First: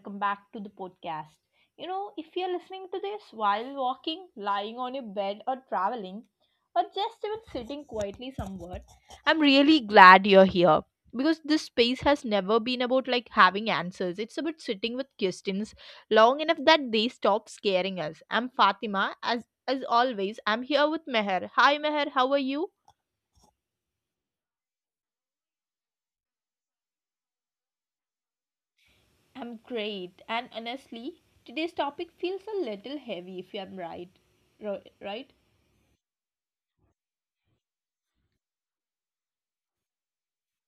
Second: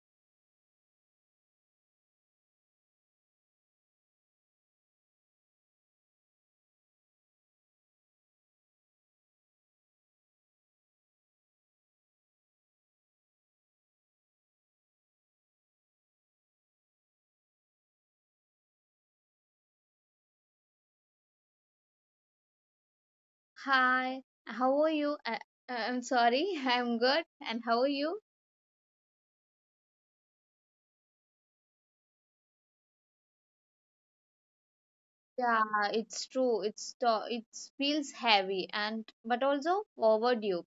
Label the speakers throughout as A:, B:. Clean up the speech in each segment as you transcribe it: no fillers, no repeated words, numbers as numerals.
A: welcome back to the podcast. You know, if you're listening to this while walking, lying on your bed, or traveling, or just even sitting quietly somewhere, I'm really glad you're here because this space has never been about like having answers. It's about sitting with questions long enough that they stop scaring us. I'm Fatima, as always. I'm here with Meher. Hi, Meher. How are you?
B: Hi, how are you? I'm sorry, I'm good. And how are you?
A: I'm great. And honestly, today's topic feels a little heavy if I'm right. Right?
B: Yeah, it's true. It feels heavy and but also overdue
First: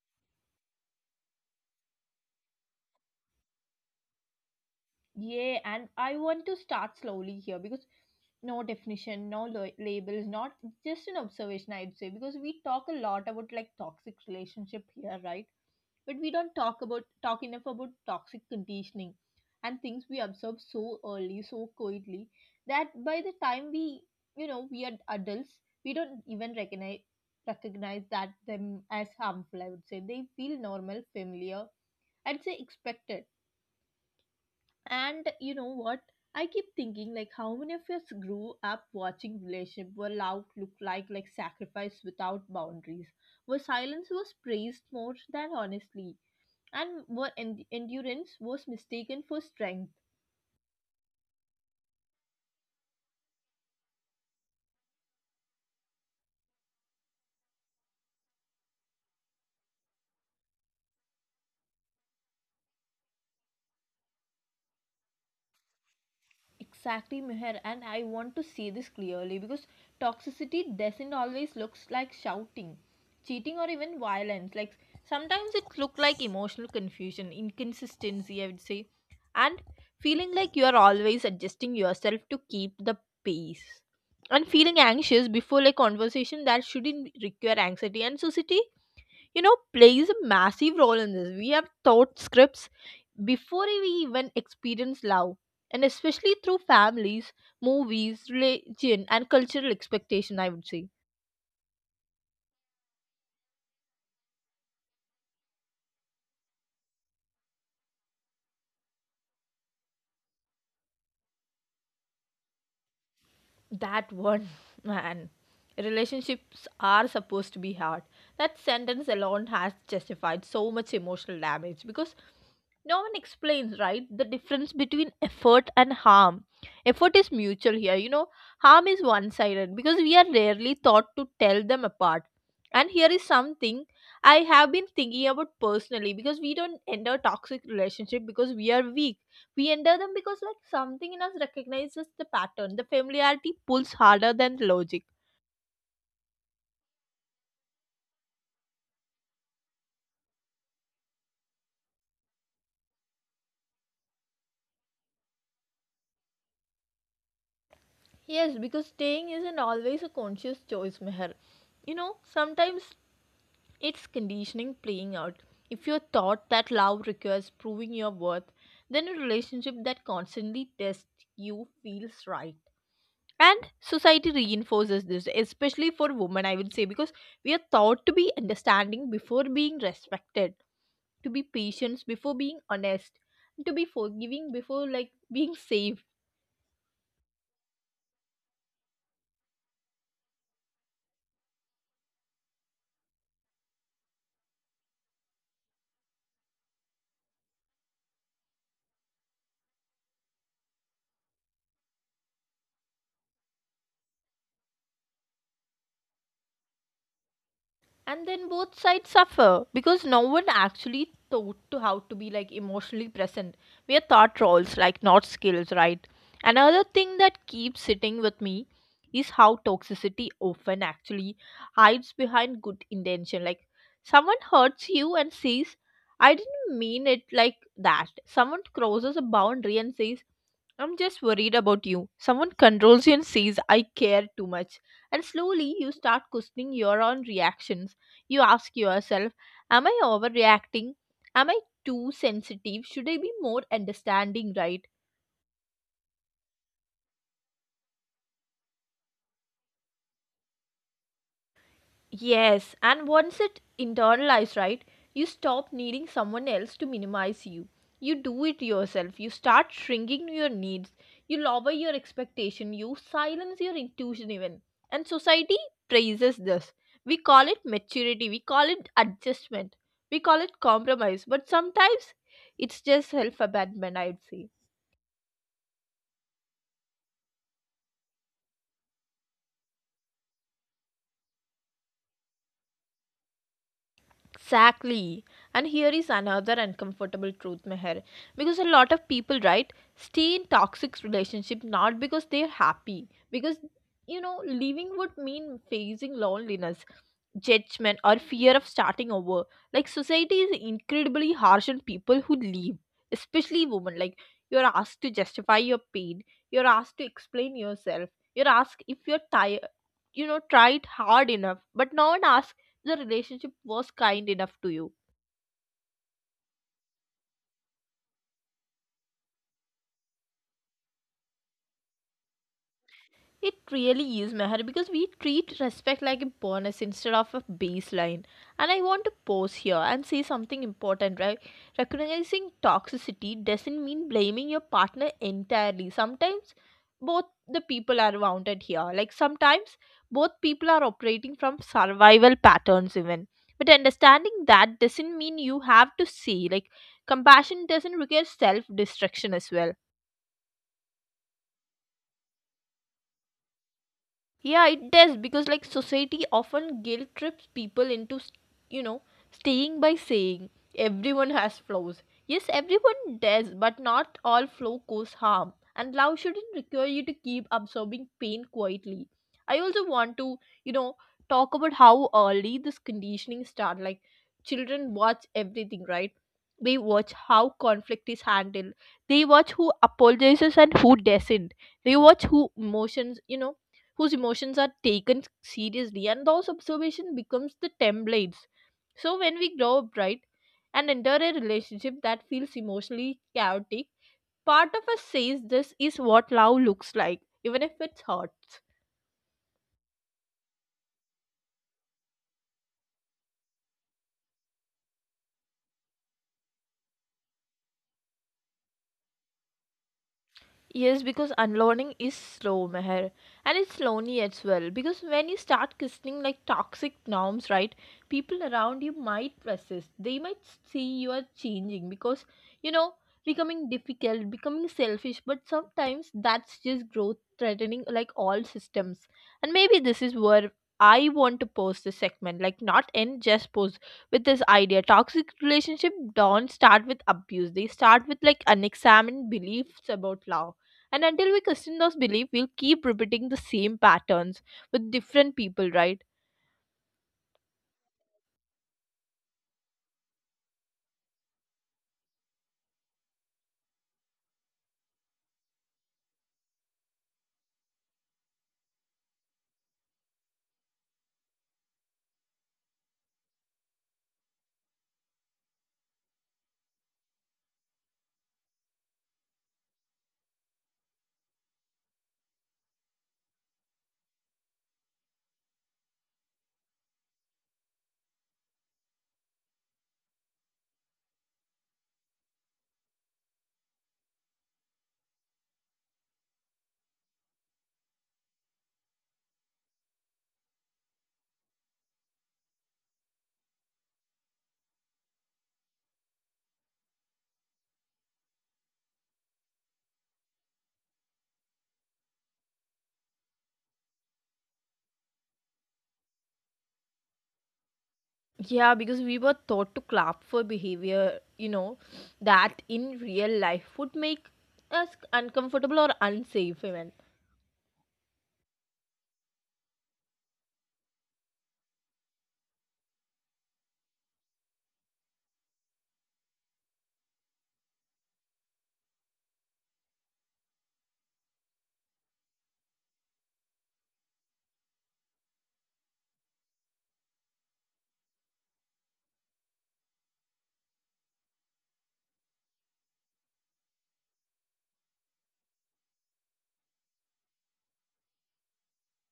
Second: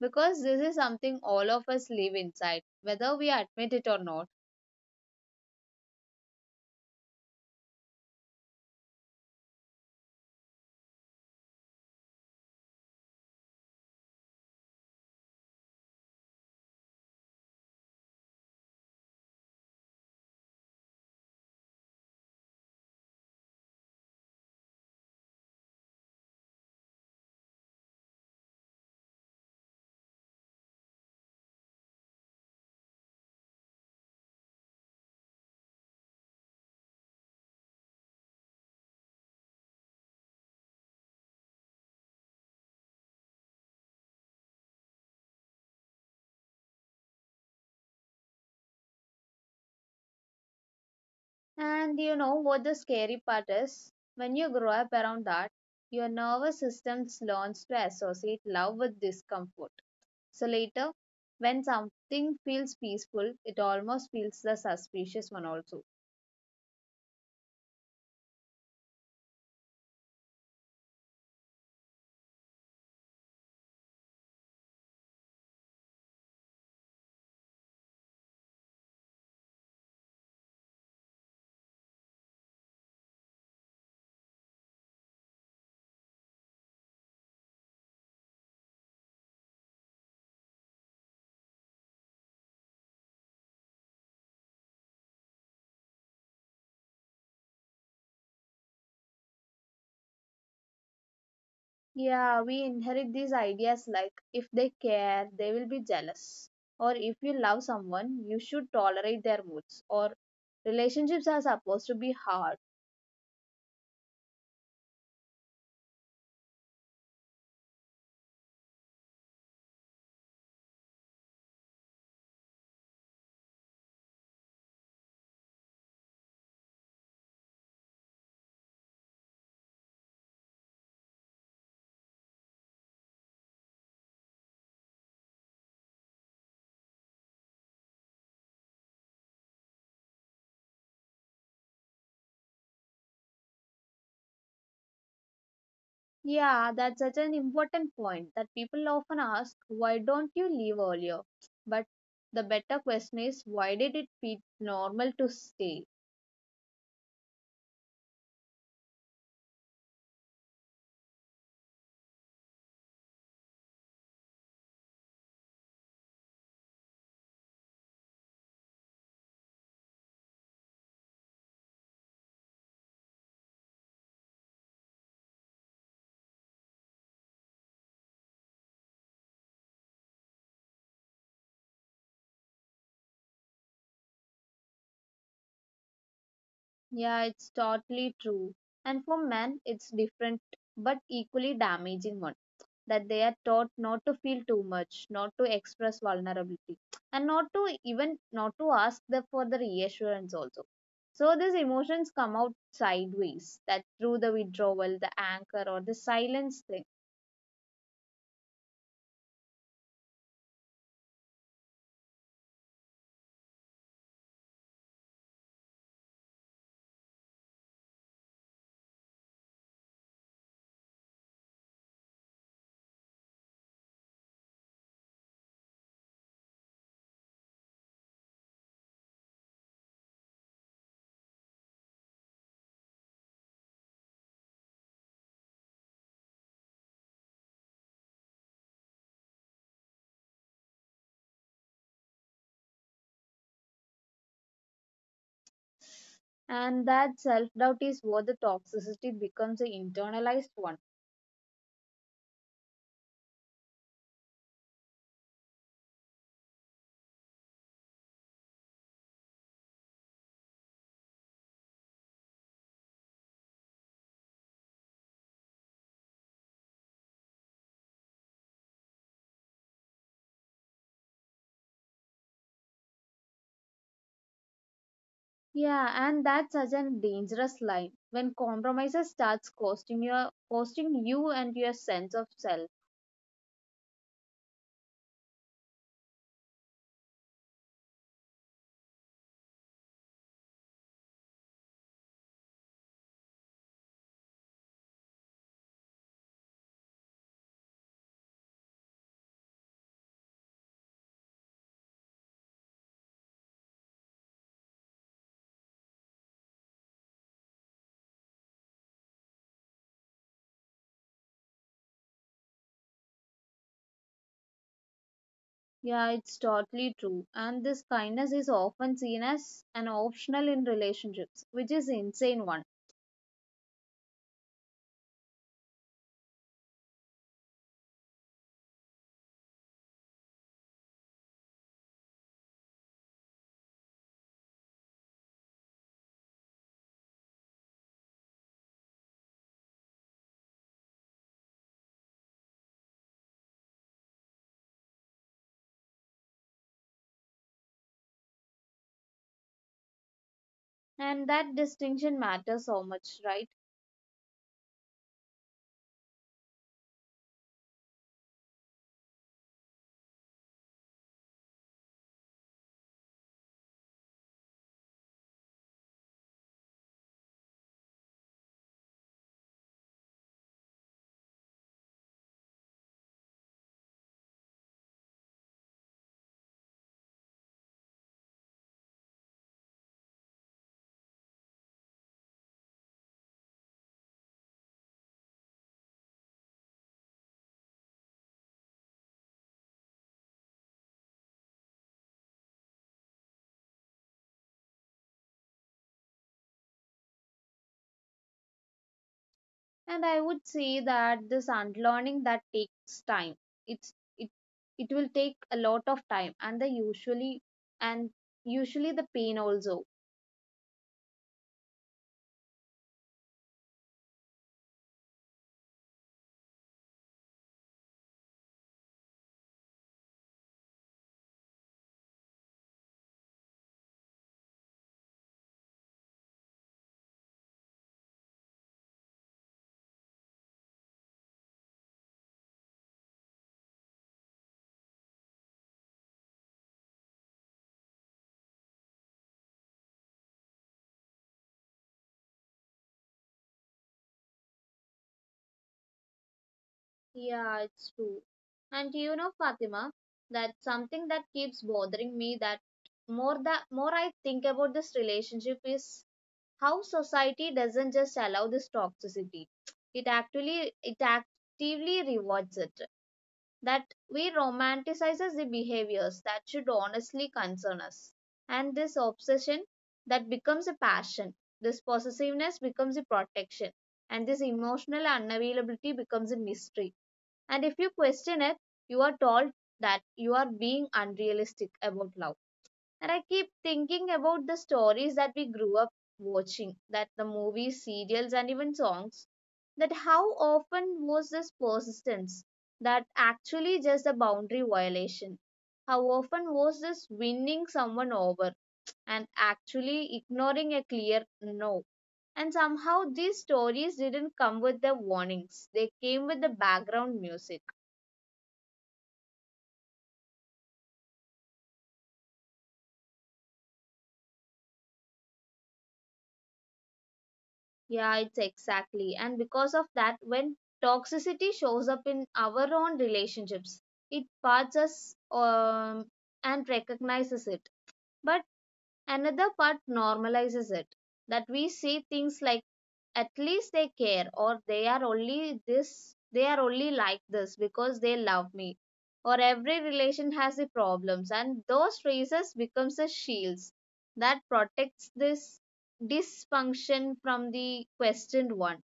B: because this is something all of us live inside, whether we admit it or not.
A: Yeah, and I want to start slowly here because no definition, labels, not just an observation, I'd say, because we talk a lot about like toxic relationship here, right? But we don't talk about talk enough about toxic conditioning and things we absorb so early, so quietly that by the time we, you know, we are adults, we don't even recognize that them as harmful. I would say they feel normal, familiar, I'd say expected, and you know what? I keep thinking like how many of us grew up watching relationship were loud look like sacrifice without boundaries, where silence was praised more than honestly, and where endurance was mistaken for strength.
B: And you know what the scary part is? When you grow up around that, your nervous system learns to associate love with discomfort. So later, when something feels peaceful, it almost feels the suspicious one also.
A: Exactly, Meher, and I want to see this clearly because toxicity doesn't always looks like shouting, cheating, or even violence. Like sometimes it look like emotional confusion, inconsistency, I would say, and feeling like you are always adjusting yourself to keep the pace, and feeling anxious before a conversation that shouldn't require anxiety. And society, you know, plays a massive role in this. We have thought scripts before we even experience love, and especially through families, movies, religion, and cultural expectation, I would say.
B: Yeah, we inherit these ideas like if they care, they will be jealous. Or if you love someone, you should tolerate their moods. Or relationships are supposed to be hard.
A: That one, man. Relationships are supposed to be hard. That sentence alone has justified so much emotional damage because no one explains, right, the difference between effort and harm. Effort is mutual here, you know, harm is one sided because we are rarely taught to tell them apart. And here is something I have been thinking about personally because we don't enter toxic relationship because we are weak, we enter them because like something in us recognizes the pattern. The familiarity pulls harder than logic.
B: Yeah, that's such an important point that people often ask, why don't you leave earlier? But the better question is, why did it feel normal to stay?
A: Yes, because staying isn't always a conscious choice, Meher. You know, sometimes it's conditioning playing out. If you're taught that love requires proving your worth, then a relationship that constantly tests you feels right. And society reinforces this, especially for women, I would say, because we are thought to be understanding before being respected, to be patient before being honest, and to be forgiving before like being safe.
B: Yeah, it's totally true. And for men, it's different but equally damaging one. That they are taught not to feel too much, not to express vulnerability, and not to even not to ask the, for the reassurance also. So these emotions come out sideways, that through the withdrawal, the anger, or the silence thing.
A: And then both sides suffer because no one actually taught to how to be like emotionally present. We are thought roles, like not skills, right? Another thing that keeps sitting with me is how toxicity often actually hides behind good intention. Like someone hurts you and says, I didn't mean it like that. Someone crosses a boundary and says, I'm just worried about you. Someone controls you and says, I care too much. And slowly you start questioning your own reactions. You ask yourself, am I overreacting? Am I too sensitive? Should I be more understanding, right?
B: And that self doubt is what the toxicity becomes an internalized one.
A: Yes, and once it internalized, right, you stop needing someone else to minimize you. You do it yourself. You start shrinking your needs. You lower your expectation. You silence your intuition even. And society praises this. We call it maturity. We call it adjustment. We call it compromise. But sometimes it's just self abandonment, I'd say.
B: Yeah, and that's such a dangerous line when compromises starts costing your costing you and your sense of self.
A: Exactly. And here is another uncomfortable truth, Meher. Because a lot of people, right, stay in toxic relationship not because they're happy, because, you know, leaving would mean facing loneliness, judgment, or fear of starting over. Like society is incredibly harsh on people who leave, especially women. Like you're asked to justify your pain, you're asked to explain yourself, you're asked if you're tired, you know, tried hard enough, but no one asks the relationship was kind enough to you.
B: Yeah, it's totally true. And this kindness is often seen as an optional in relationships, which is insane one.
A: It really is, Meher, because we treat respect like a bonus instead of a baseline. And I want to pause here and say something important, right? Recognizing toxicity doesn't mean blaming your partner entirely. Sometimes both the people are wounded here. Like sometimes both people are operating from survival patterns, even. But understanding that doesn't mean you have to say, like, compassion doesn't require self destruction as well.
B: And that distinction matters so much, right?
A: Yeah, it does because like society often guilt trips people into you know staying by saying everyone has flaws. Yes, everyone does, but not all flaw cause harm, and love shouldn't require you to keep absorbing pain quietly. I also want to, you know, talk about how early this conditioning start. Like children watch everything, right? They watch how conflict is handled. They watch who apologizes and who doesn't. They watch who emotions, you know, whose emotions are taken seriously and those observation becomes the templates. So when we grow up, right, and enter a relationship that feels emotionally chaotic, part of us says this is what love looks like even if it hurts.
B: And I would say that this unlearning that takes time. It's it it will take a lot of time and the usually and usually the pain also.
A: Yes, because unlearning is slow, Meher, and it's lonely as well. Because when you start questioning like toxic norms, right, people around you might resist. They might see you are changing because, you know, becoming difficult, becoming selfish. But sometimes that's just growth threatening, like all systems. And maybe this is where I want to post this segment, like not end, just post with this idea. Toxic relationship don't start with abuse. They start with like unexamined beliefs about love. And until we question those beliefs, we'll keep repeating the same patterns with different people, right?
B: Yeah, it's true. And you know, Fatima, that's something that keeps bothering me that more I think about this relationship is how society doesn't just allow this toxicity, it actively rewards it. That we romanticizes the behaviors that should honestly concern us, and this obsession that becomes a passion, this possessiveness becomes a protection, and this emotional unavailability becomes a mystery. And if you question it, you are told that you are being unrealistic about love. And I keep thinking about the stories that we grew up watching, that the movies, serials, and even songs, that how often was this persistence that actually just a boundary violation? How often was this winning someone over and actually ignoring a clear no? And somehow these stories didn't come with the warnings, they came with the background music.
A: Yeah, because we were taught to clap for behavior, you know, that in real life would make us uncomfortable or unsafe even.
B: Yeah, it's exactly. And because of that, when toxicity shows up in our own relationships, it parts us and recognizes it. But another part normalizes it, that we see things like at least they care, or they are only like this because they love me, or every relation has the problems. And those phrases becomes a shields that protects this dysfunction from the questioned one.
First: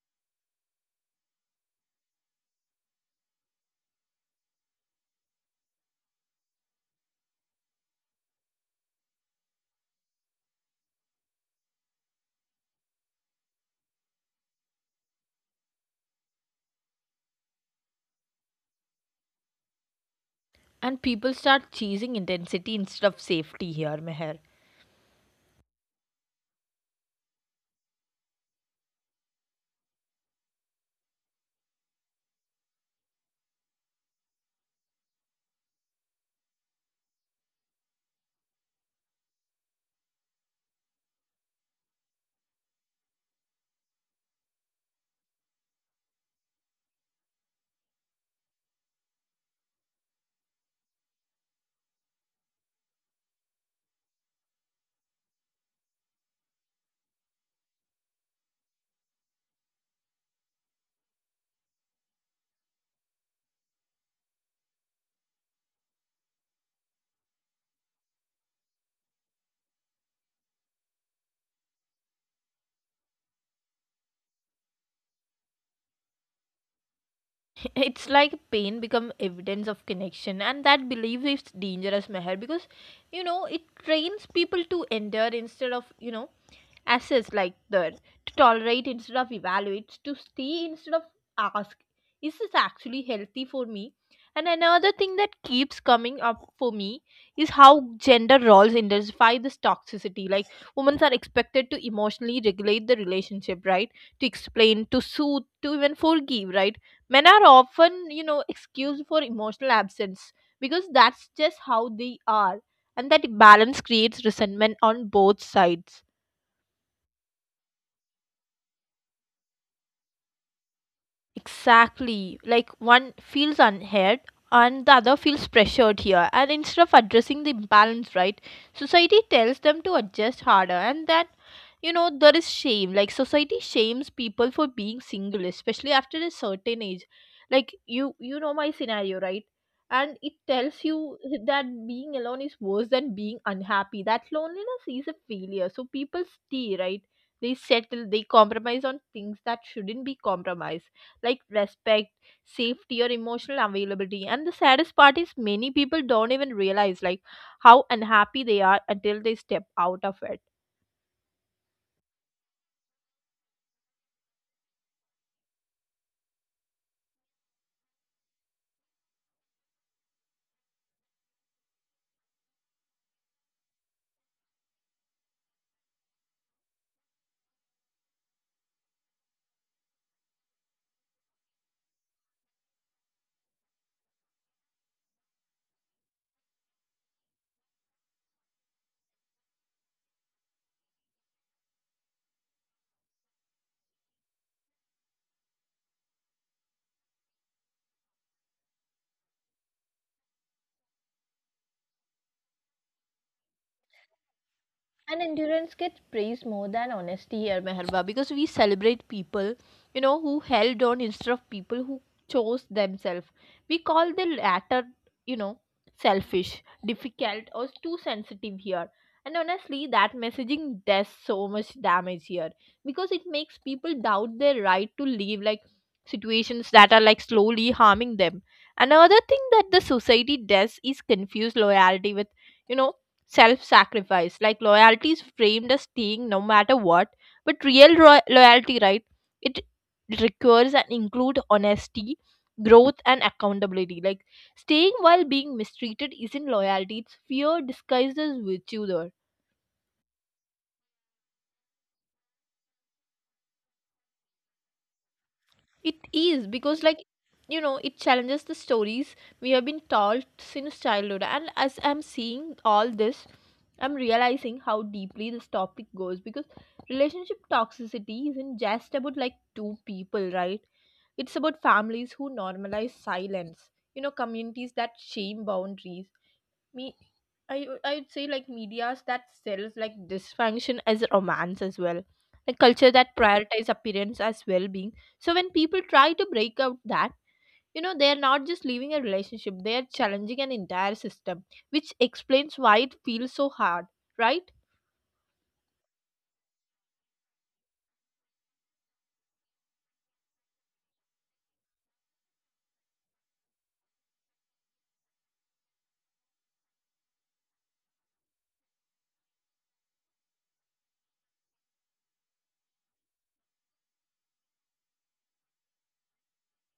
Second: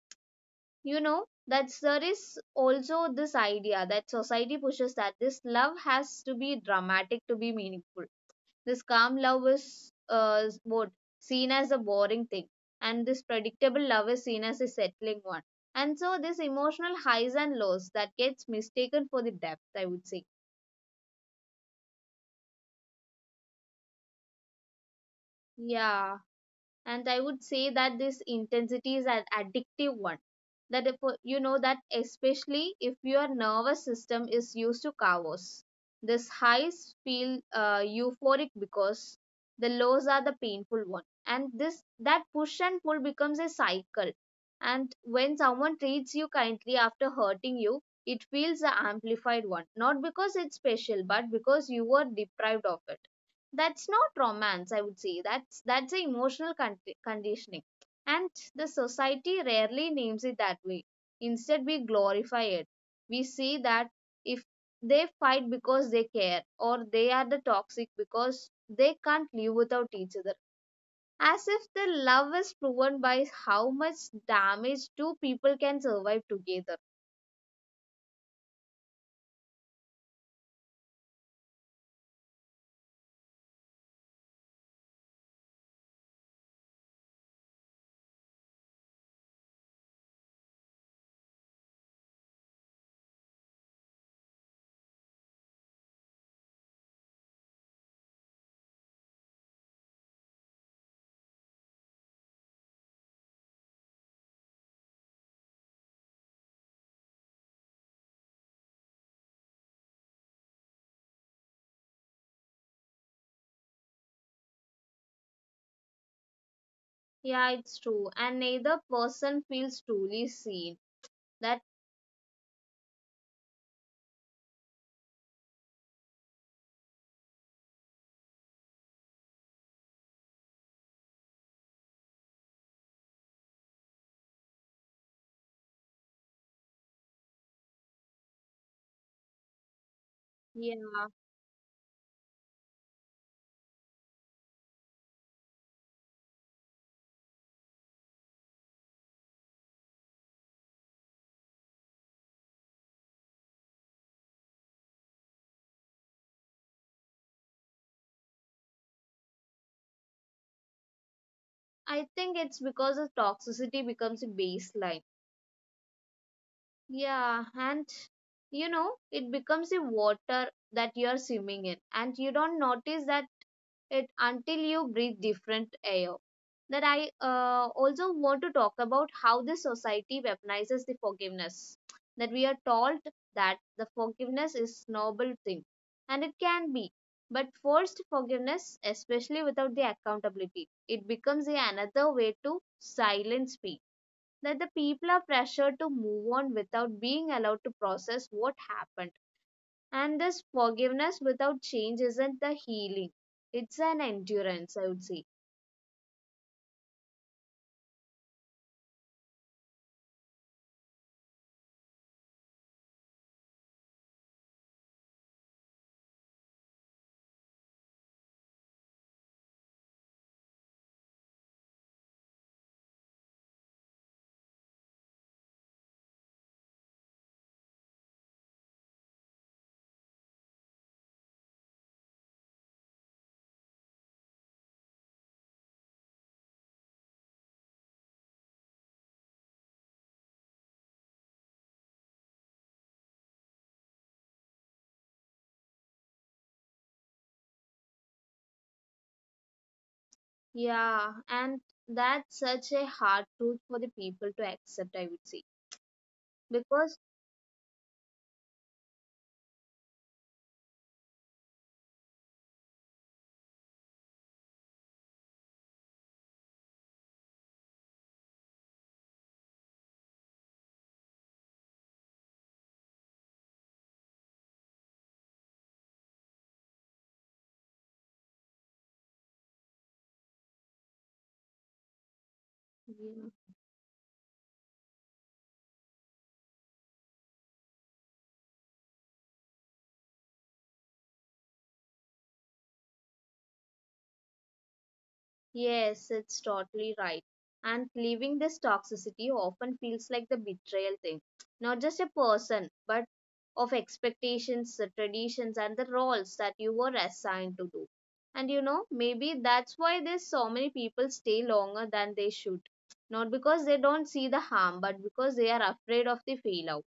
B: You know that there is also this idea that society pushes, that this love has to be dramatic to be meaningful. This calm love is what seen as a boring thing, and this predictable love is seen as a settling one. And so, this emotional highs and lows that gets mistaken for the depth, I would say.
A: And people start chasing intensity instead of safety here, Meher.
B: Yeah. And I would say that this intensity is an addictive one, that if, you know, that especially if your nervous system is used to chaos, this highs feel euphoric because the lows are the painful one, and this that push and pull becomes a cycle. And when someone treats you kindly after hurting you, it feels the amplified one, not because it's special but because you were deprived of it. That's not romance, I would say. That's a emotional conditioning, and the society rarely names it that way. Instead we glorify it. We see that if they fight because they care, or they are the toxic because they can't live without each other, as if the love is proven by how much damage two people can survive together.
A: It's like pain become evidence of connection, and that belief is dangerous, Meher, because you know it trains people to endure instead of, you know, assess like that, to tolerate instead of evaluate, to stay instead of ask. Is this actually healthy for me? And another thing that keeps coming up for me is how gender roles intensify this toxicity. Like women are expected to emotionally regulate the relationship, right? To explain, to soothe, to even forgive, right? Men are often, you know, excused for emotional absence because that's just how they are, and that balance creates resentment on both sides.
B: Yeah, it's true, and neither person feels truly seen. That,
A: Exactly. Like one feels unheard and the other feels pressured here. And instead of addressing the imbalance, right, society tells them to adjust harder. And that, you know, there is shame. Like society shames people for being single, especially after a certain age. Like you know my scenario, right? And it tells
B: yeah.
A: you that being alone is worse than being unhappy. That loneliness is a failure. So people stay, right? They settle, they compromise on things that shouldn't be compromised, like respect, safety, or emotional availability. And the saddest part is many people don't even realize like how unhappy they are until they step out of it.
B: I think it's because of toxicity becomes a baseline. Yeah, and you know, it becomes a water that you're swimming in, and you don't notice that it until you breathe different air. That I also want to talk about how the society weaponizes the forgiveness. That we are told that the forgiveness is noble thing, and it can be, but forced forgiveness, especially without the accountability, it becomes another way to silence people, that the people are pressured to move on without being allowed to process what happened. And this forgiveness without change isn't the healing, it's an endurance, I would
A: And
B: say.
A: endurance gets praised more than honesty here, Meherba, because we celebrate people, you know, who held on instead of people who chose themselves. We call the latter, you know, selfish, difficult, or too sensitive here. And honestly, that messaging does so much damage here because it makes people doubt their right to live like situations that are like slowly harming them. Another thing that the society does is confuse loyalty with, you know, self sacrifice. Like loyalty is framed as staying no matter what, but real loyalty, right? It requires and include honesty, growth, and accountability. Like staying while being mistreated isn't loyalty; it's fear disguised as virtue. There.
B: Yeah, and that's such a hard truth for the people to accept, I would say.
A: It is because,
B: Because,
A: like, you know, it challenges the stories we have been taught since childhood. And as I'm seeing all this, I'm realizing how deeply this topic goes because relationship toxicity isn't just about like two people, right? It's about families who normalize silence, you know, communities that shame boundaries, me, I would say like medias that sells like dysfunction as romance as well. Like culture that
B: yeah.
A: prioritize appearance as well being. So when people try to break out that, you know, they are not just leaving a relationship, they are challenging an entire system, which explains why it feels so hard, right?
B: Yes, it's totally right. And leaving this toxicity often feels like the betrayal thing. Not just a person, but of expectations, the traditions, and the roles that you were assigned to do. And you know, maybe that's why there's so many people stay longer than they should. Not because they don't see the harm, but because they are afraid of the failure.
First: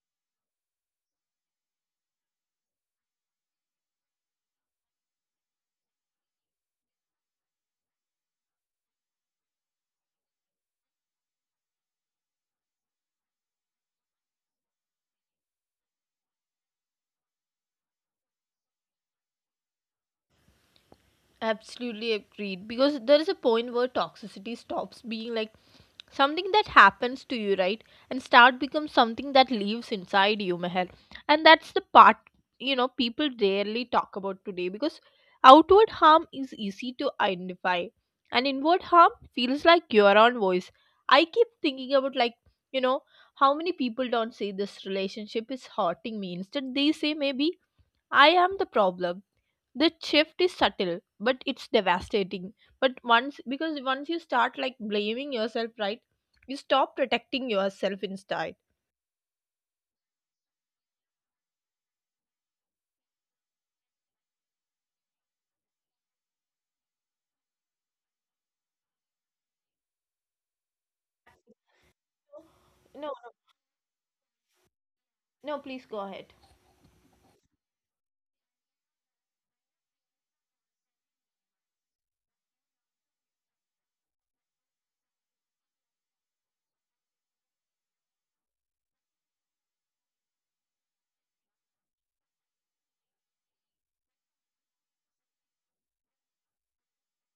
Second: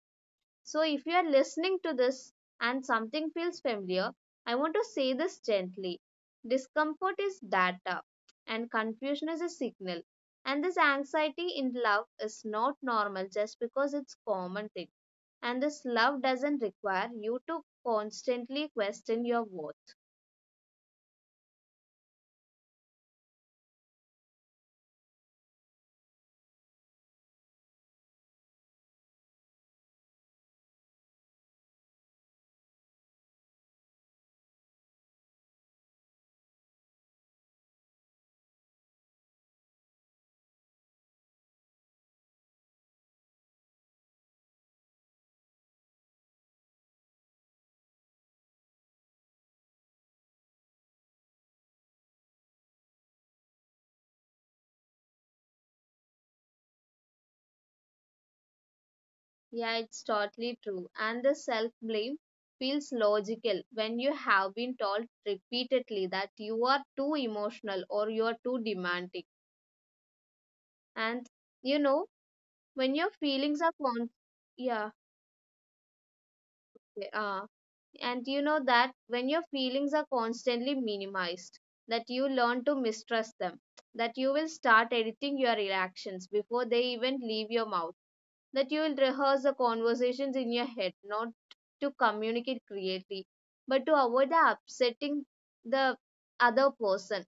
B: So, if you are listening to this and something feels familiar, I want to say this gently. Discomfort is data, and confusion is a signal. And this anxiety in love is not normal just because it's common thing. And this love doesn't require you to constantly question your worth.
A: Absolutely agreed. Because there is a point where toxicity stops being something that happens to you, right, and start becomes something that lives inside you, Meher. And that's the part people rarely talk about today, because outward harm is easy to identify and inward harm feels like your own voice. I keep thinking about you know how many people don't say this relationship is hurting me. Instead they say, maybe I am the problem. The shift is subtle, but it's devastating. But once because once you start blaming yourself, right, you stop protecting yourself instead.
B: Yeah, it's totally true. And the self blame feels logical when you have been told repeatedly that you are too emotional or you are too demanding. And you know,
A: No,
B: when your
A: no,
B: feelings are con— yeah,
A: no, please go ahead.
B: okay, and you know that when your feelings are constantly minimized, that you learn to mistrust them, that you will start editing your reactions before they even leave your mouth, that you will rehearse the conversations in your head, not to communicate creatively but to avoid the upsetting the other person.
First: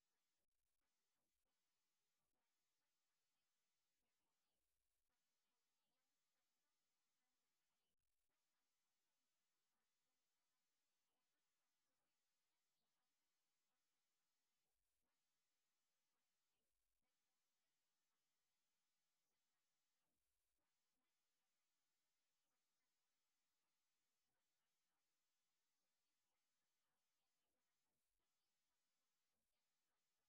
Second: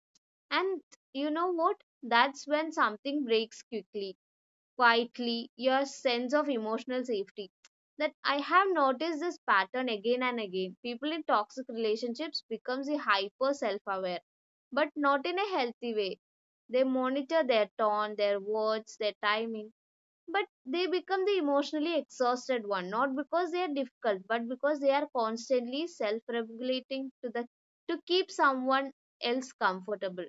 B: And you know what, that's when something breaks quickly quietly, your sense of emotional safety. That I have noticed this pattern again and again, people in toxic relationships becomes the hyper self aware, but not in a healthy way. They monitor their tone, their words, their timing, but they become the emotionally exhausted one, not because they are difficult but because they are constantly self regulating to keep someone else comfortable.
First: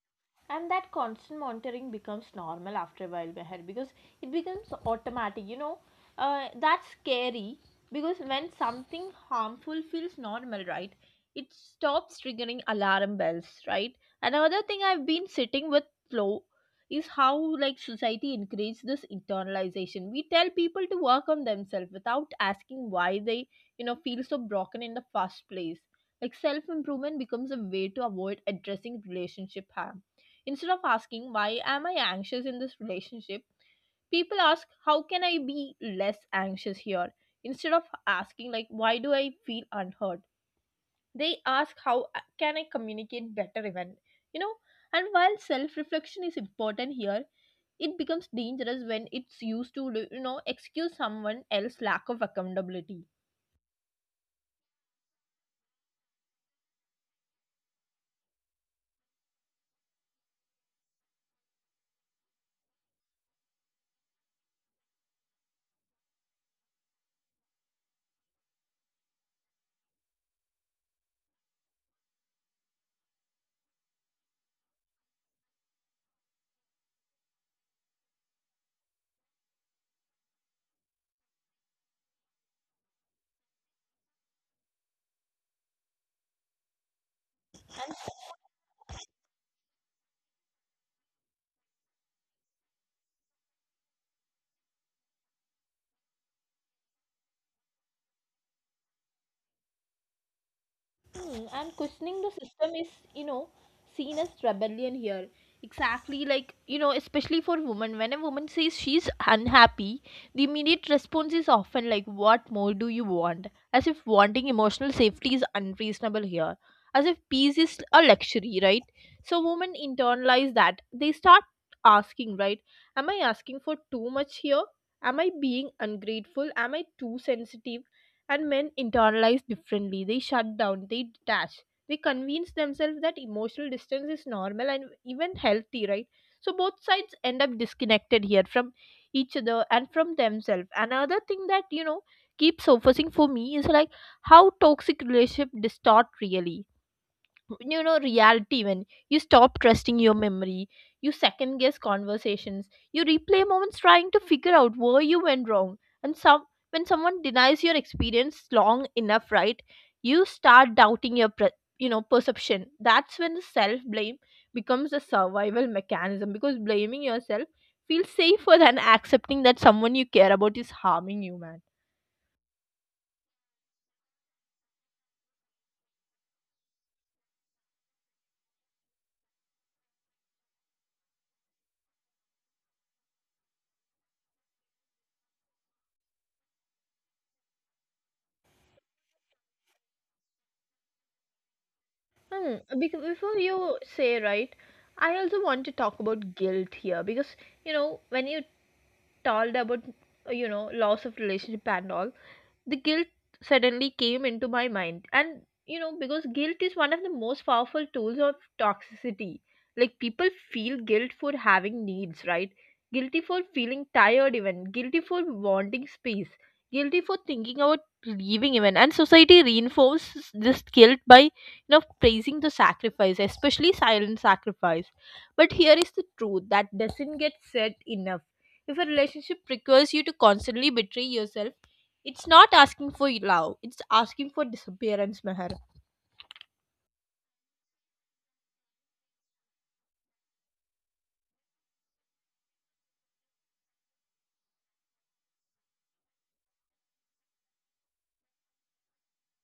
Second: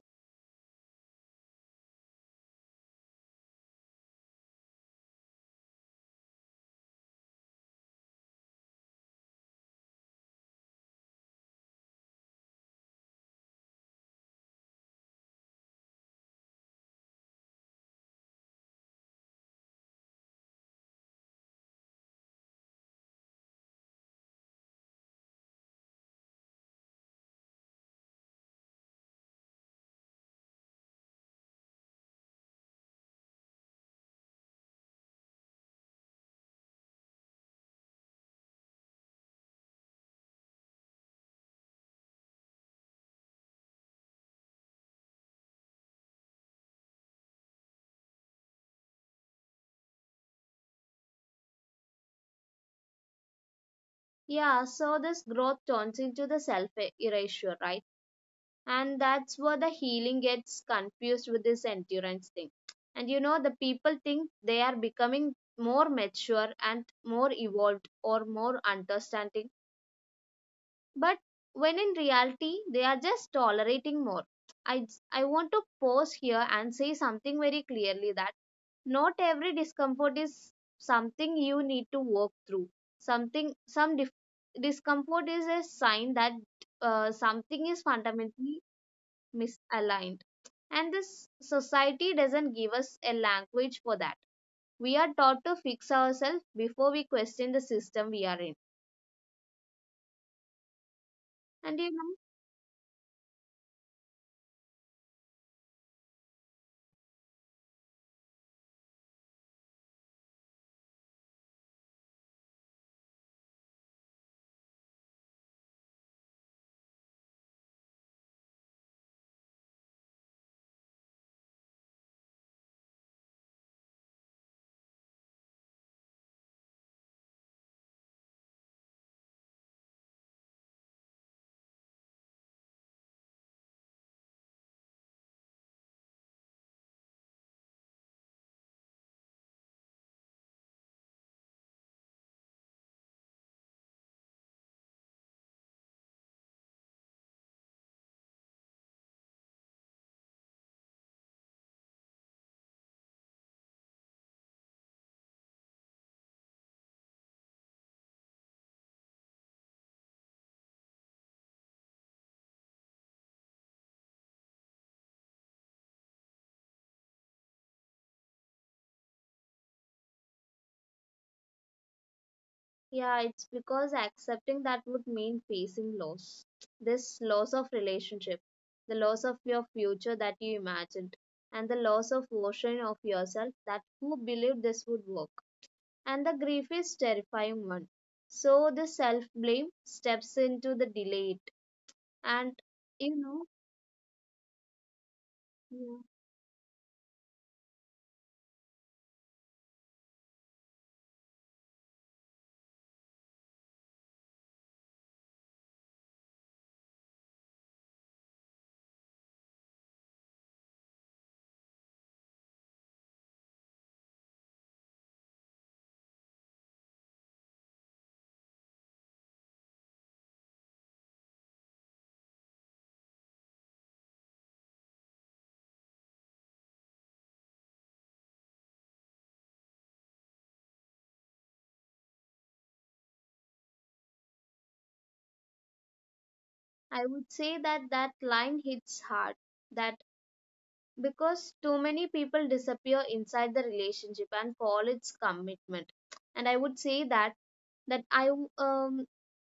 A: And that constant monitoring becomes normal after a while, Meher, because it becomes automatic, that's scary. Because when something harmful feels normal, right, it stops triggering alarm bells, right. And another thing I've been sitting with flow is how society encourages this internalization. We tell people to work on themselves without asking why they feel so broken in the first place. Like, self improvement becomes a way to avoid addressing relationship harm. Instead of asking, why am I anxious in this relationship? People ask, how can I be less anxious here? Instead of asking, like, why do I feel unheard? They ask, how can I communicate better, even? You know, and while self reflection is important here, it becomes dangerous when it's used to, you know, excuse someone else's lack of accountability.
B: Yeah, so this growth turns into the self erasure, right? And that's where the healing gets confused with this endurance thing. And you know, the people think they are becoming more mature and more evolved or more understanding, but when in reality they are just tolerating more. I i want to pause here and say something very clearly, that not every discomfort is something you need to work through. something some dif- Discomfort is a sign that something is fundamentally misaligned. And this society doesn't give us a language for that. We are taught to fix ourselves before we question the system we are in.
A: Hmm,
B: And you
A: and
B: know,
A: questioning the system is, you know, seen as rebellion here. Exactly, like, you know, especially for women. When a woman says she's unhappy, the immediate response is often like, what more do you want? As if wanting emotional safety is unreasonable here. As if peace is a luxury, right? So women internalize that. They start asking, right? Am I asking for too much here? Am I being ungrateful? Am I too sensitive? And men internalize differently. They shut down, they detach, they convince themselves that emotional distance is normal and even healthy, right? So both sides end up disconnected here from each other and from themselves. Another thing that, you know, keeps surfacing for me is how toxic relationship distort really, reality. When you stop trusting your memory, you second guess conversations, you replay moments trying to figure out where you went wrong. And some when someone denies your experience long enough, right, you start doubting your perception. That's when the self blame becomes a survival mechanism, because blaming yourself feels safer than accepting that someone you care about is harming you, man.
B: yeah, it's because accepting that would mean facing loss. This loss of relationship, the loss of your future that you imagined, and the loss of version of yourself that who believed this would work. And the grief is terrifying one. So the self blame steps into the delay it. And
A: Hmm. Because
B: you
A: before
B: know.
A: you say, right, I also want to
B: Yeah.
A: talk about guilt here, because when you told about, you know, loss of relationship and all, the guilt suddenly came into my mind. And you know, because guilt is one of the most powerful tools of toxicity. Like, people feel guilt for having needs, right? Guilty for feeling tired, even guilty for wanting space, guilty for thinking about leaving, even. And society reinforces this guilt by, you know, praising the sacrifice, especially silent sacrifice. But here is the truth that doesn't get said enough: if a relationship requires you to constantly betray yourself, it's not asking for love, it's asking for disappearance, Meher.
B: I would say that that line hits hard. That because too many people disappear inside the relationship and fall its commitment. And I would say that that I w- um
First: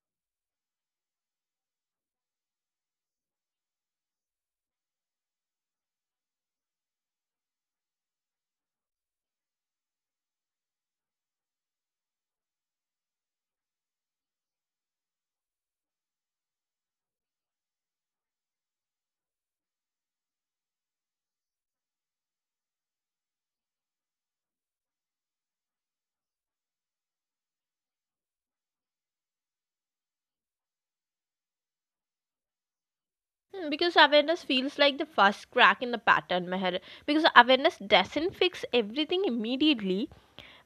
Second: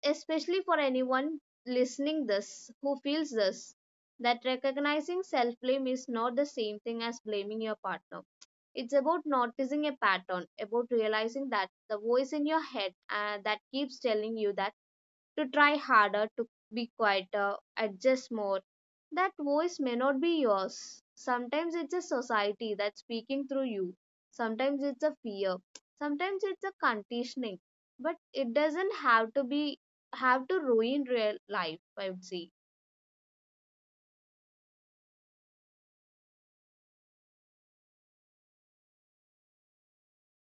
B: especially for anyone listening this who feels this, that recognizing self blame is not the same thing as blaming your partner. It's about noticing a pattern, about realizing that the voice in your head that keeps telling you that to try harder, to be quieter, adjust more. That voice may not be yours. Sometimes it's a society that's speaking through you. Sometimes it's a fear. Sometimes it's a conditioning. But it doesn't have to ruin real life, I would say.
A: Hmm. Because awareness feels like the first crack in the pattern, Meher. Because awareness doesn't fix everything immediately,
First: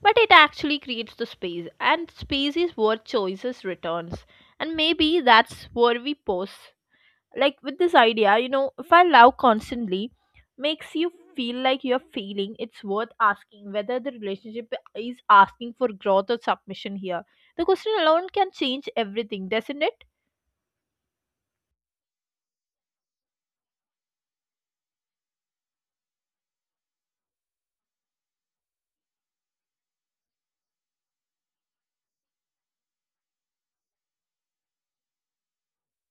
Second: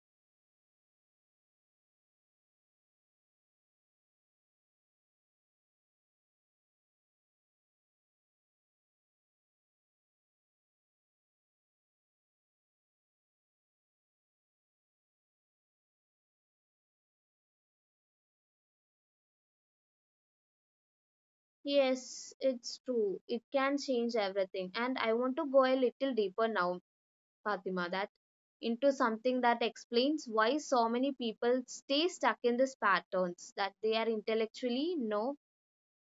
A: but it actually creates the space, and space is where choices returns. And maybe that's where we pause, with this idea, you know, if I love constantly makes you feel like you're failing, it's worth asking whether the relationship is asking for growth or submission here. The question alone can change everything, doesn't it?
B: Yes, it's true. It can change everything. And I want to go a little deeper now Fatima, that into something that explains why so many people stay stuck in these patterns, that they are intellectually no,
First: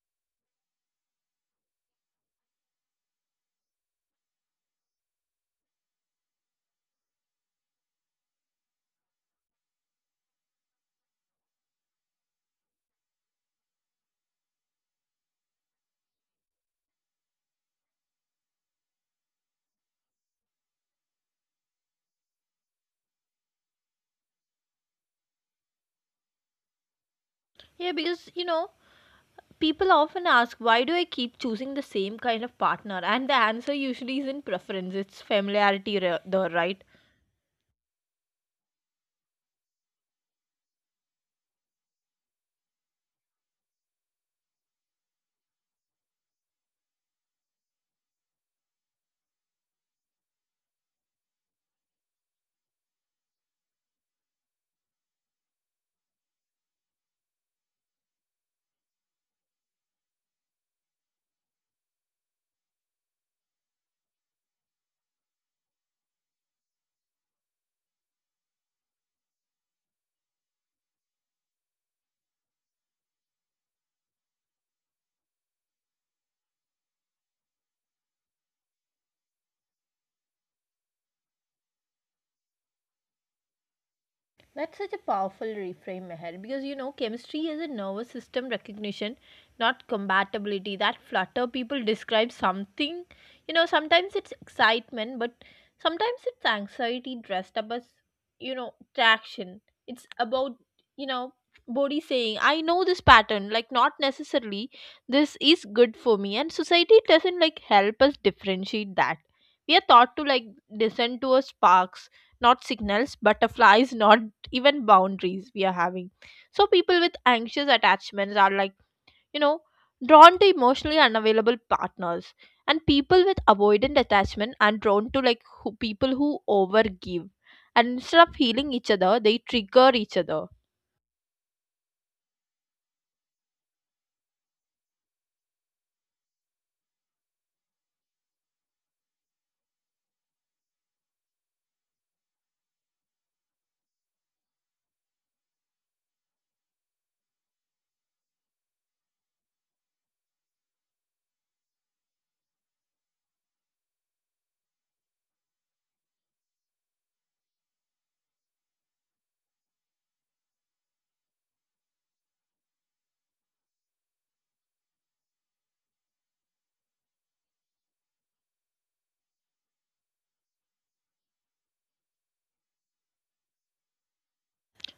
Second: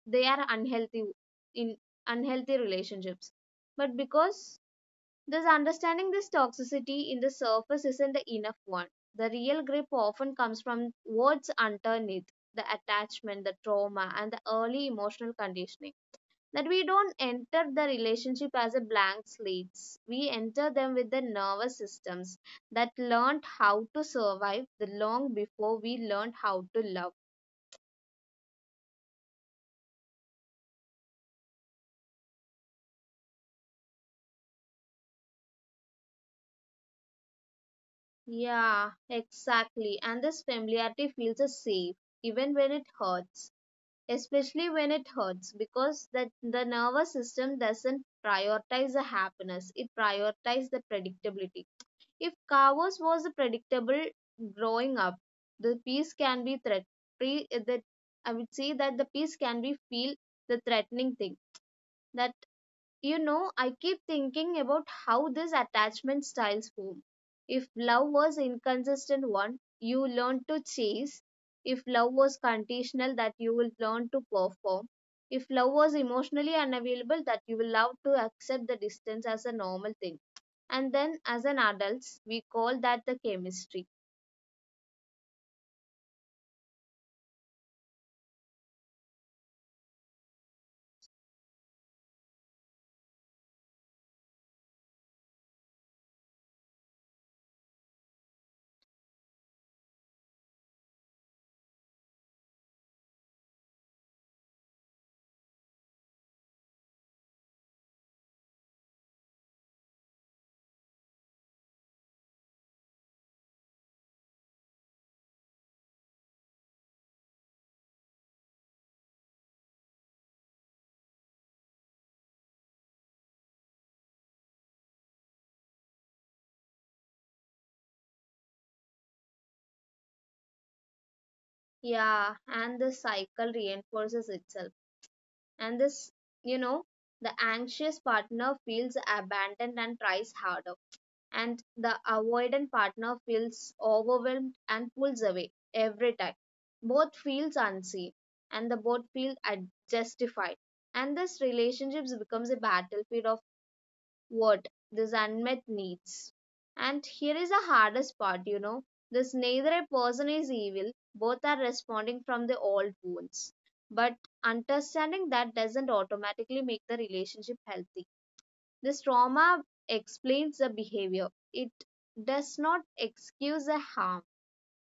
B: they are unhealthy in unhealthy relationships. But because this understanding this toxicity in the surface isn't the enough one. The real grip often comes from what's underneath, the attachment, the trauma, and the early emotional conditioning, that we don't enter the relationship as a blank slate. We enter them with the nervous systems that learned how to survive the long before we learned how to love.
A: Yeah, because you know, people often ask, why do I keep choosing the same kind of partner? And the answer usually isn't preference, it's familiarity, though, right?
B: Yeah, exactly. And this familiarity feels safe, even when it hurts. Especially when it hurts, because that the nervous system doesn't prioritize the happiness. It prioritizes the predictability. If chaos was predictable growing up, the peace can be threat. Pre, that I would say that the peace can be feel the threatening thing that I keep thinking about how these attachment styles form. If love was inconsistent one, you learn to chase. If love was conditional, that you will learn to perform. If love was emotionally unavailable, that you will love to accept the distance as a normal thing. And then as an adults, we call that the chemistry.
A: That's such a powerful reframe, Meher, because you know, chemistry is a nervous system recognition, not compatibility. That flutter people describe something, you know, sometimes it's excitement, but sometimes it's anxiety dressed up as, you know, traction. It's about, you know, body saying, I know this pattern, like, not necessarily this is good for me. And society doesn't help us differentiate that. We are taught to listen to our sparks, not signals, butterflies, not even boundaries we are having. So people with anxious attachments are you know drawn to emotionally unavailable partners, and people with avoidant attachment are drawn to people who overgive. And instead of healing each other, they trigger each other.
B: Yeah, and the cycle reinforces itself. And you know, the anxious partner feels abandoned and tries harder, and the avoidant partner feels overwhelmed and pulls away every time. Both feels unseen, and the both feel justified. And this relationships becomes a battlefield of what these unmet needs. And here is the hardest part. This neither a person is evil, both are responding from the old wounds. But understanding that doesn't automatically make the relationship healthy, this trauma explains the behavior. It does not excuse the harm.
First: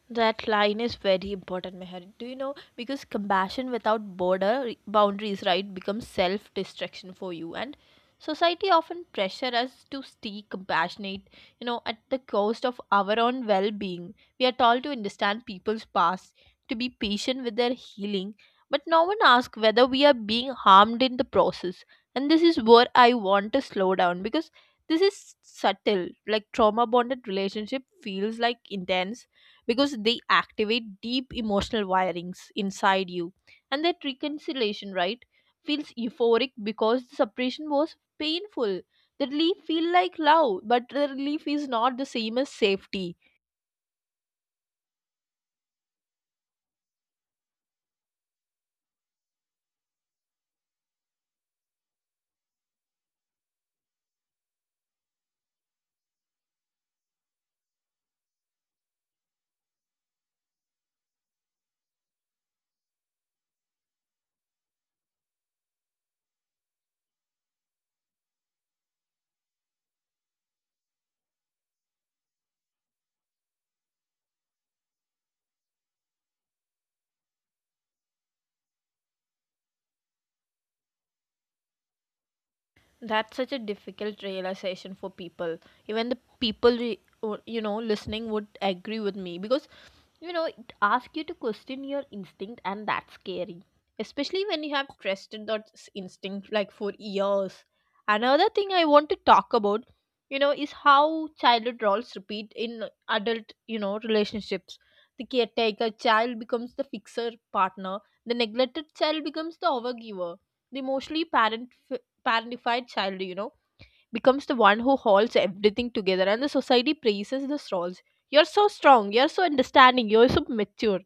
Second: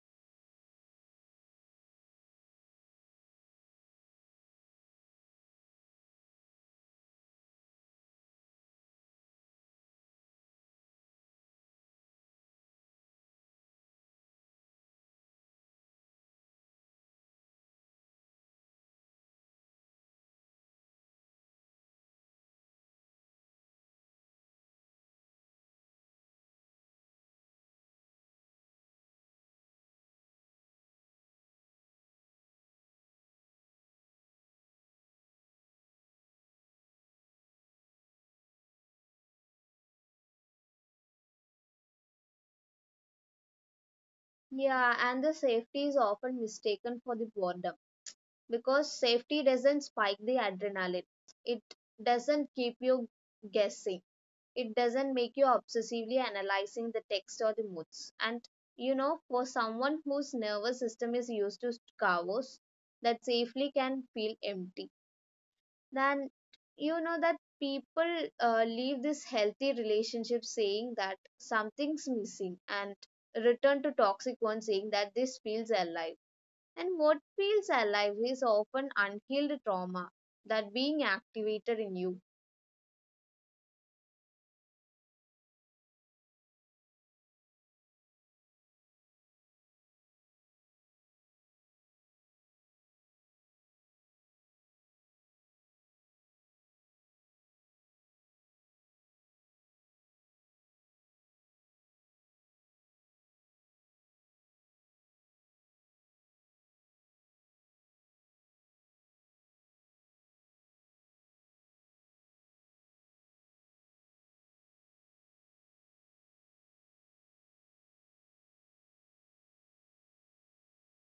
A: That line is very important, Meher. Do you know? Because compassion without border boundaries, right, becomes self destruction for you. And society often pressure us to stay compassionate, you know, at the cost of our own well being. We are told to understand people's past, to be patient with their healing, but no one asks whether we are being harmed in the process. And this is where I want to slow down, because this is subtle. Like, trauma bonded relationship feels like intense, because they activate deep emotional wirings inside you. And that reconciliation, right, feels euphoric because the separation was painful. The relief feel like love, but the relief is not the same as safety.
B: Yeah, and the safety is often mistaken for the boredom because safety doesn't spike the adrenaline. It doesn't keep you guessing. It doesn't make you obsessively analyzing the text or the moods. And for someone whose nervous system is used to chaos, that safely can feel empty. Then that people leave this healthy relationship saying that something's missing and return to toxic one saying that this feels alive, and what feels alive is often unhealed trauma that being activated in you.
A: That's such a difficult realization for people. Even the people, you know, listening would agree with me because, you know, it asks you to question your instinct, and that's scary, especially when you have trusted that instinct like for years. Another thing I want to talk about, you know, is how childhood roles repeat in adult, you know, relationships. The caretaker child becomes the fixer partner. The neglected child becomes the overgiver, the emotionally parent, parentified child, you know, becomes the one who holds everything together, and the society praises the roles. You're so strong, you're so understanding, you're so mature.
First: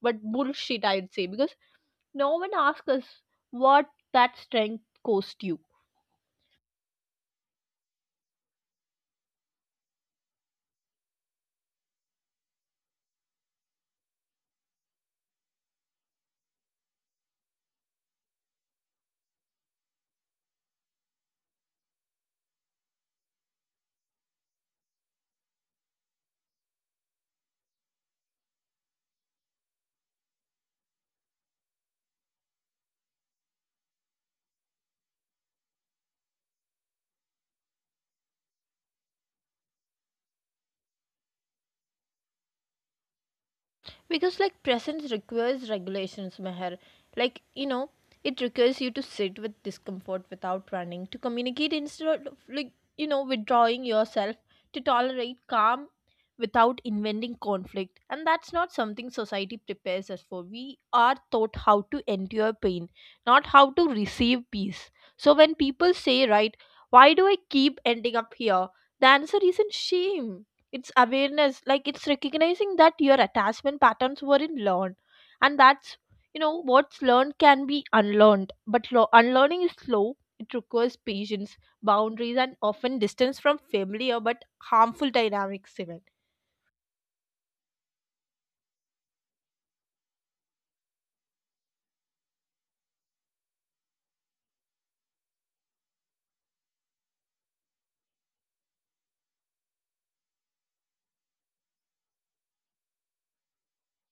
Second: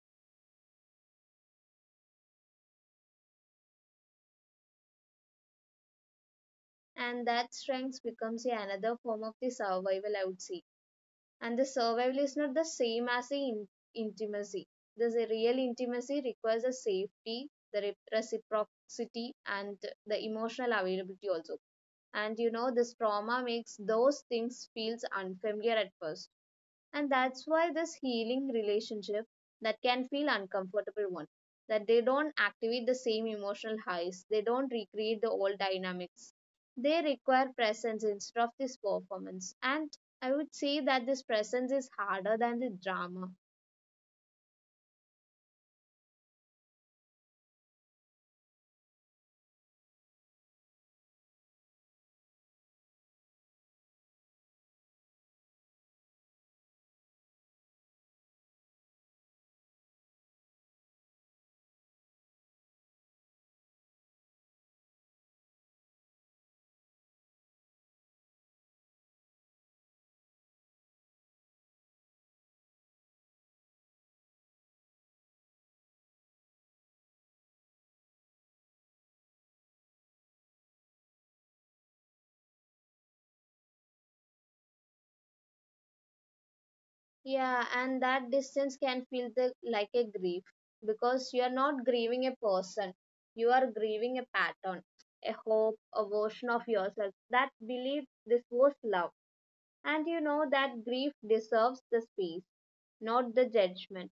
A: But bullshit, I'd say, because no one asks us what that strength cost you.
B: And that strength becomes another form of the survival, I would say. And the survival is not the same as the intimacy. This real intimacy requires a safety, the reciprocity, and the emotional availability also. And this trauma makes those things feels unfamiliar at first, and that's why this healing relationship that can feel uncomfortable one, that they don't activate the same emotional highs, they don't recreate the old dynamics, they require presence instead of this performance. And I would say that this presence is harder than the drama.
A: Because presence requires regulations, Meher. Like, you know, it requires you to sit with discomfort without running, to communicate instead of withdrawing yourself, to tolerate calm without inventing conflict. And that's not something society prepares us for. We are taught how to endure pain, not how to receive peace. So when people say, right, why do I keep ending up here, the answer isn't shame, it's awareness. Like, it's recognizing that your attachment patterns weren't learned. And that's, you know, what's learned can be unlearned. But unlearning is slow. It requires patience, boundaries, and often distance from familiar but harmful dynamics, even.
B: Yeah, and that distance can feel the, like a grief, because you are not grieving a person, you are grieving a pattern, a hope, a version of yourself that believed this was love. And you know that grief deserves the space, not the judgment.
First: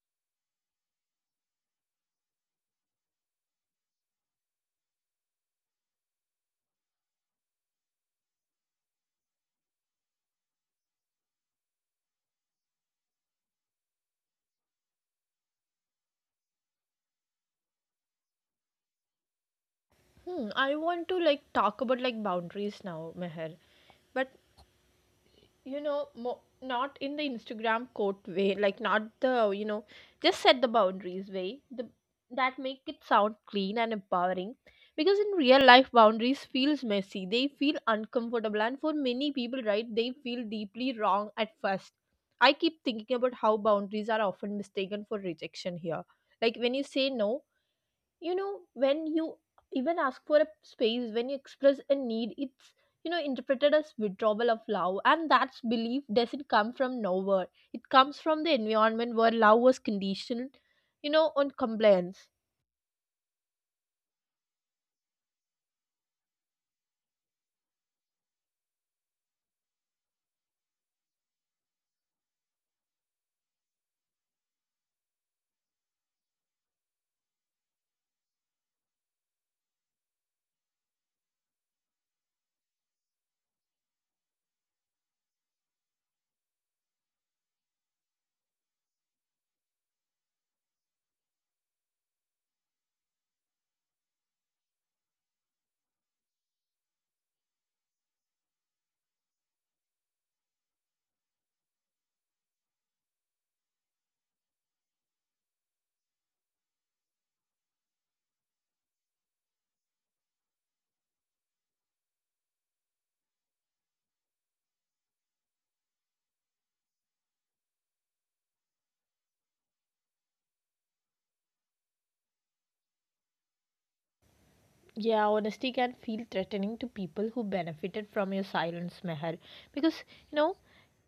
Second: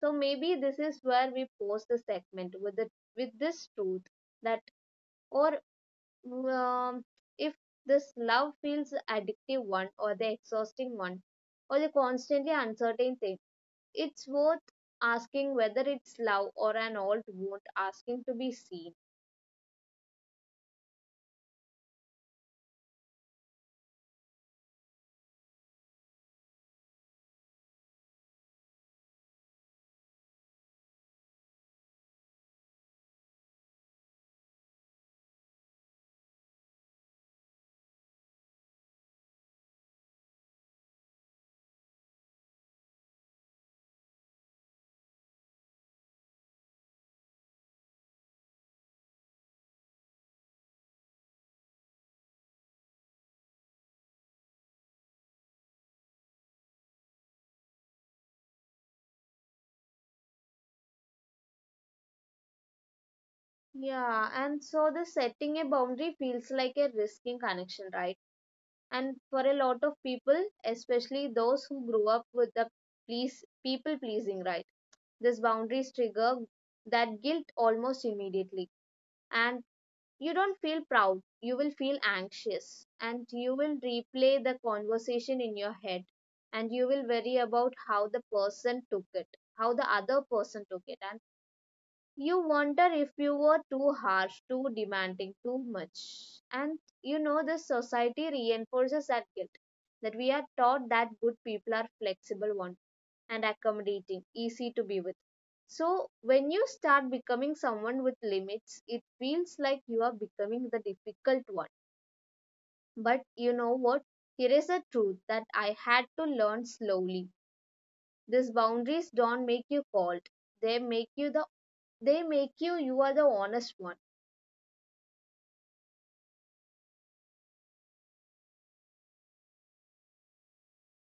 B: So maybe this is where we pause the segment with the with this truth that, or um, if this love feels addictive one or the exhausting one or the constantly uncertain thing, it's worth asking whether it's love or an old wound asking to be seen.
A: Hmm, I want to talk about boundaries now, Meher. But you know, not in the Instagram quote way. Like, not the, you know, just set the boundaries way, the that make it sound clean and empowering. Because in real life, boundaries feels messy, they feel uncomfortable, and for many people, right, they feel deeply wrong at first. I keep thinking about how boundaries are often mistaken for rejection here. Like, when you say no, you know, when you even ask for a space, when you express a need, it's, you know, interpreted as withdrawal of love. And that's belief doesn't come from nowhere, it comes from the environment where love was conditioned, you know, on compliance.
B: Yeah, and so the setting a boundary feels like a risking connection, right? And for a lot of people, especially those who grew up with the please people pleasing, right, this boundaries trigger that guilt almost immediately. And you don't feel proud, you will feel anxious, and you will replay the conversation in your head, and you will worry about how the person took it, how the other person took it, and you wonder if you were too harsh, too demanding, too much. And you know, the society reinforces that guilt, that we are taught that good people are flexible ones and accommodating, easy to be with. So when you start becoming someone with limits, it feels like you are becoming the difficult one. But you know what? Here is a truth that I had to learn slowly. These boundaries don't make you cold. They make you the, they make you you are the honest one.
A: Yeah, honesty can feel threatening to people who benefited from your silence, Meher. Because, you know,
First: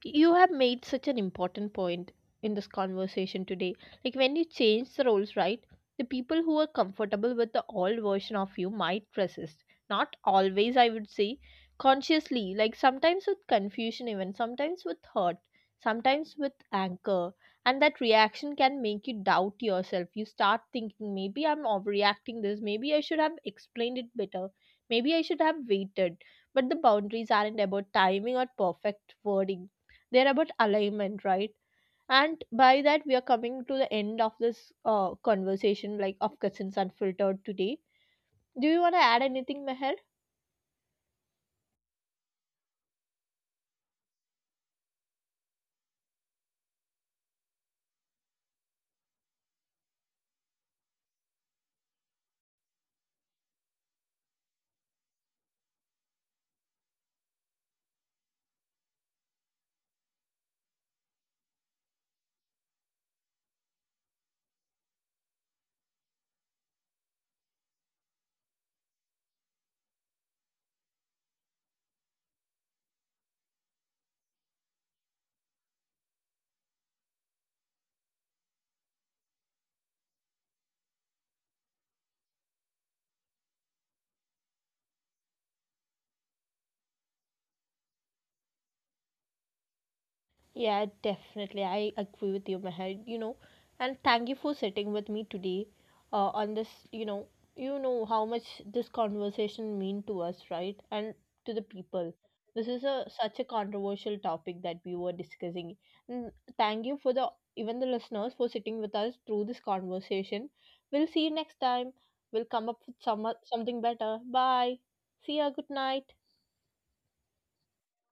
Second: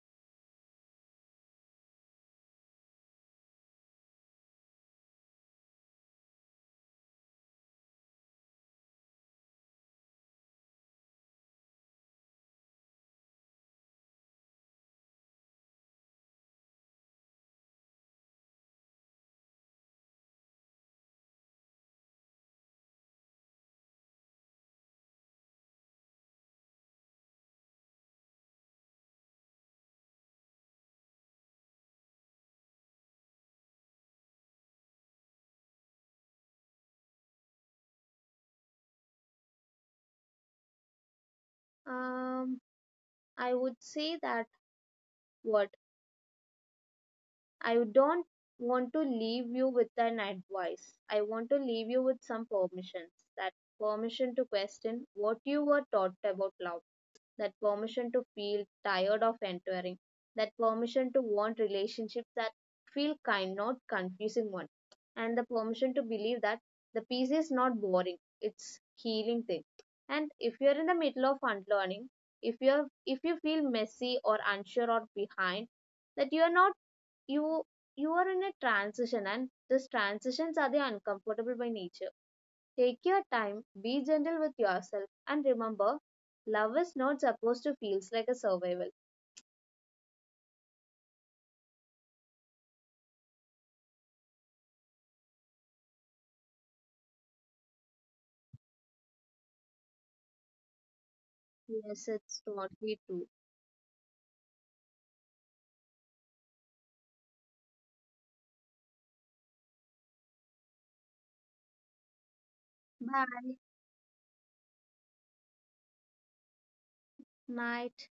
A: you have made such an important point in this conversation today. Like, when you change the roles, right, the people who are comfortable with the old version of you might resist. Not always, I would say, consciously, like sometimes with confusion, even sometimes with hurt, sometimes with anger. And that reaction can make you doubt yourself. You start thinking, maybe I'm overreacting this, maybe I should have explained it better, maybe I should have waited. But the boundaries aren't about timing or perfect wording, they're about alignment, right? And by that, we are coming to the end of this, conversation like of Cousins Unfiltered today. Do you want to add anything, Meher?
B: Um, I would say that what I don't want to leave you with an advice. I want to leave you with some permissions. That permission to question what you were taught about love, that permission to feel tired of entering, that permission to want relationships that feel kind, not confusing one, and the permission to believe that the piece is not boring, it's healing thing. And if you're in the middle of unlearning, if you're if you feel messy or unsure or behind, that you are not you you are in a transition, and these transitions are the uncomfortable by nature. Take your time, be gentle with yourself, and remember, love is not supposed to feel like a survival.
A: Yeah, definitely. I agree with you, Meher. You know, and thank you for sitting with me today, on this. You know how much this conversation mean to us, right? And to the
B: Yes,
A: people.
B: it's
A: This is
B: totally
A: a
B: true.
A: such a controversial topic that we were discussing. And thank you for the, even the listeners, for sitting with us through this conversation. We'll see you next time. We'll come up with some
B: Bye.
A: something better. Bye. See ya. Good night.
B: Night.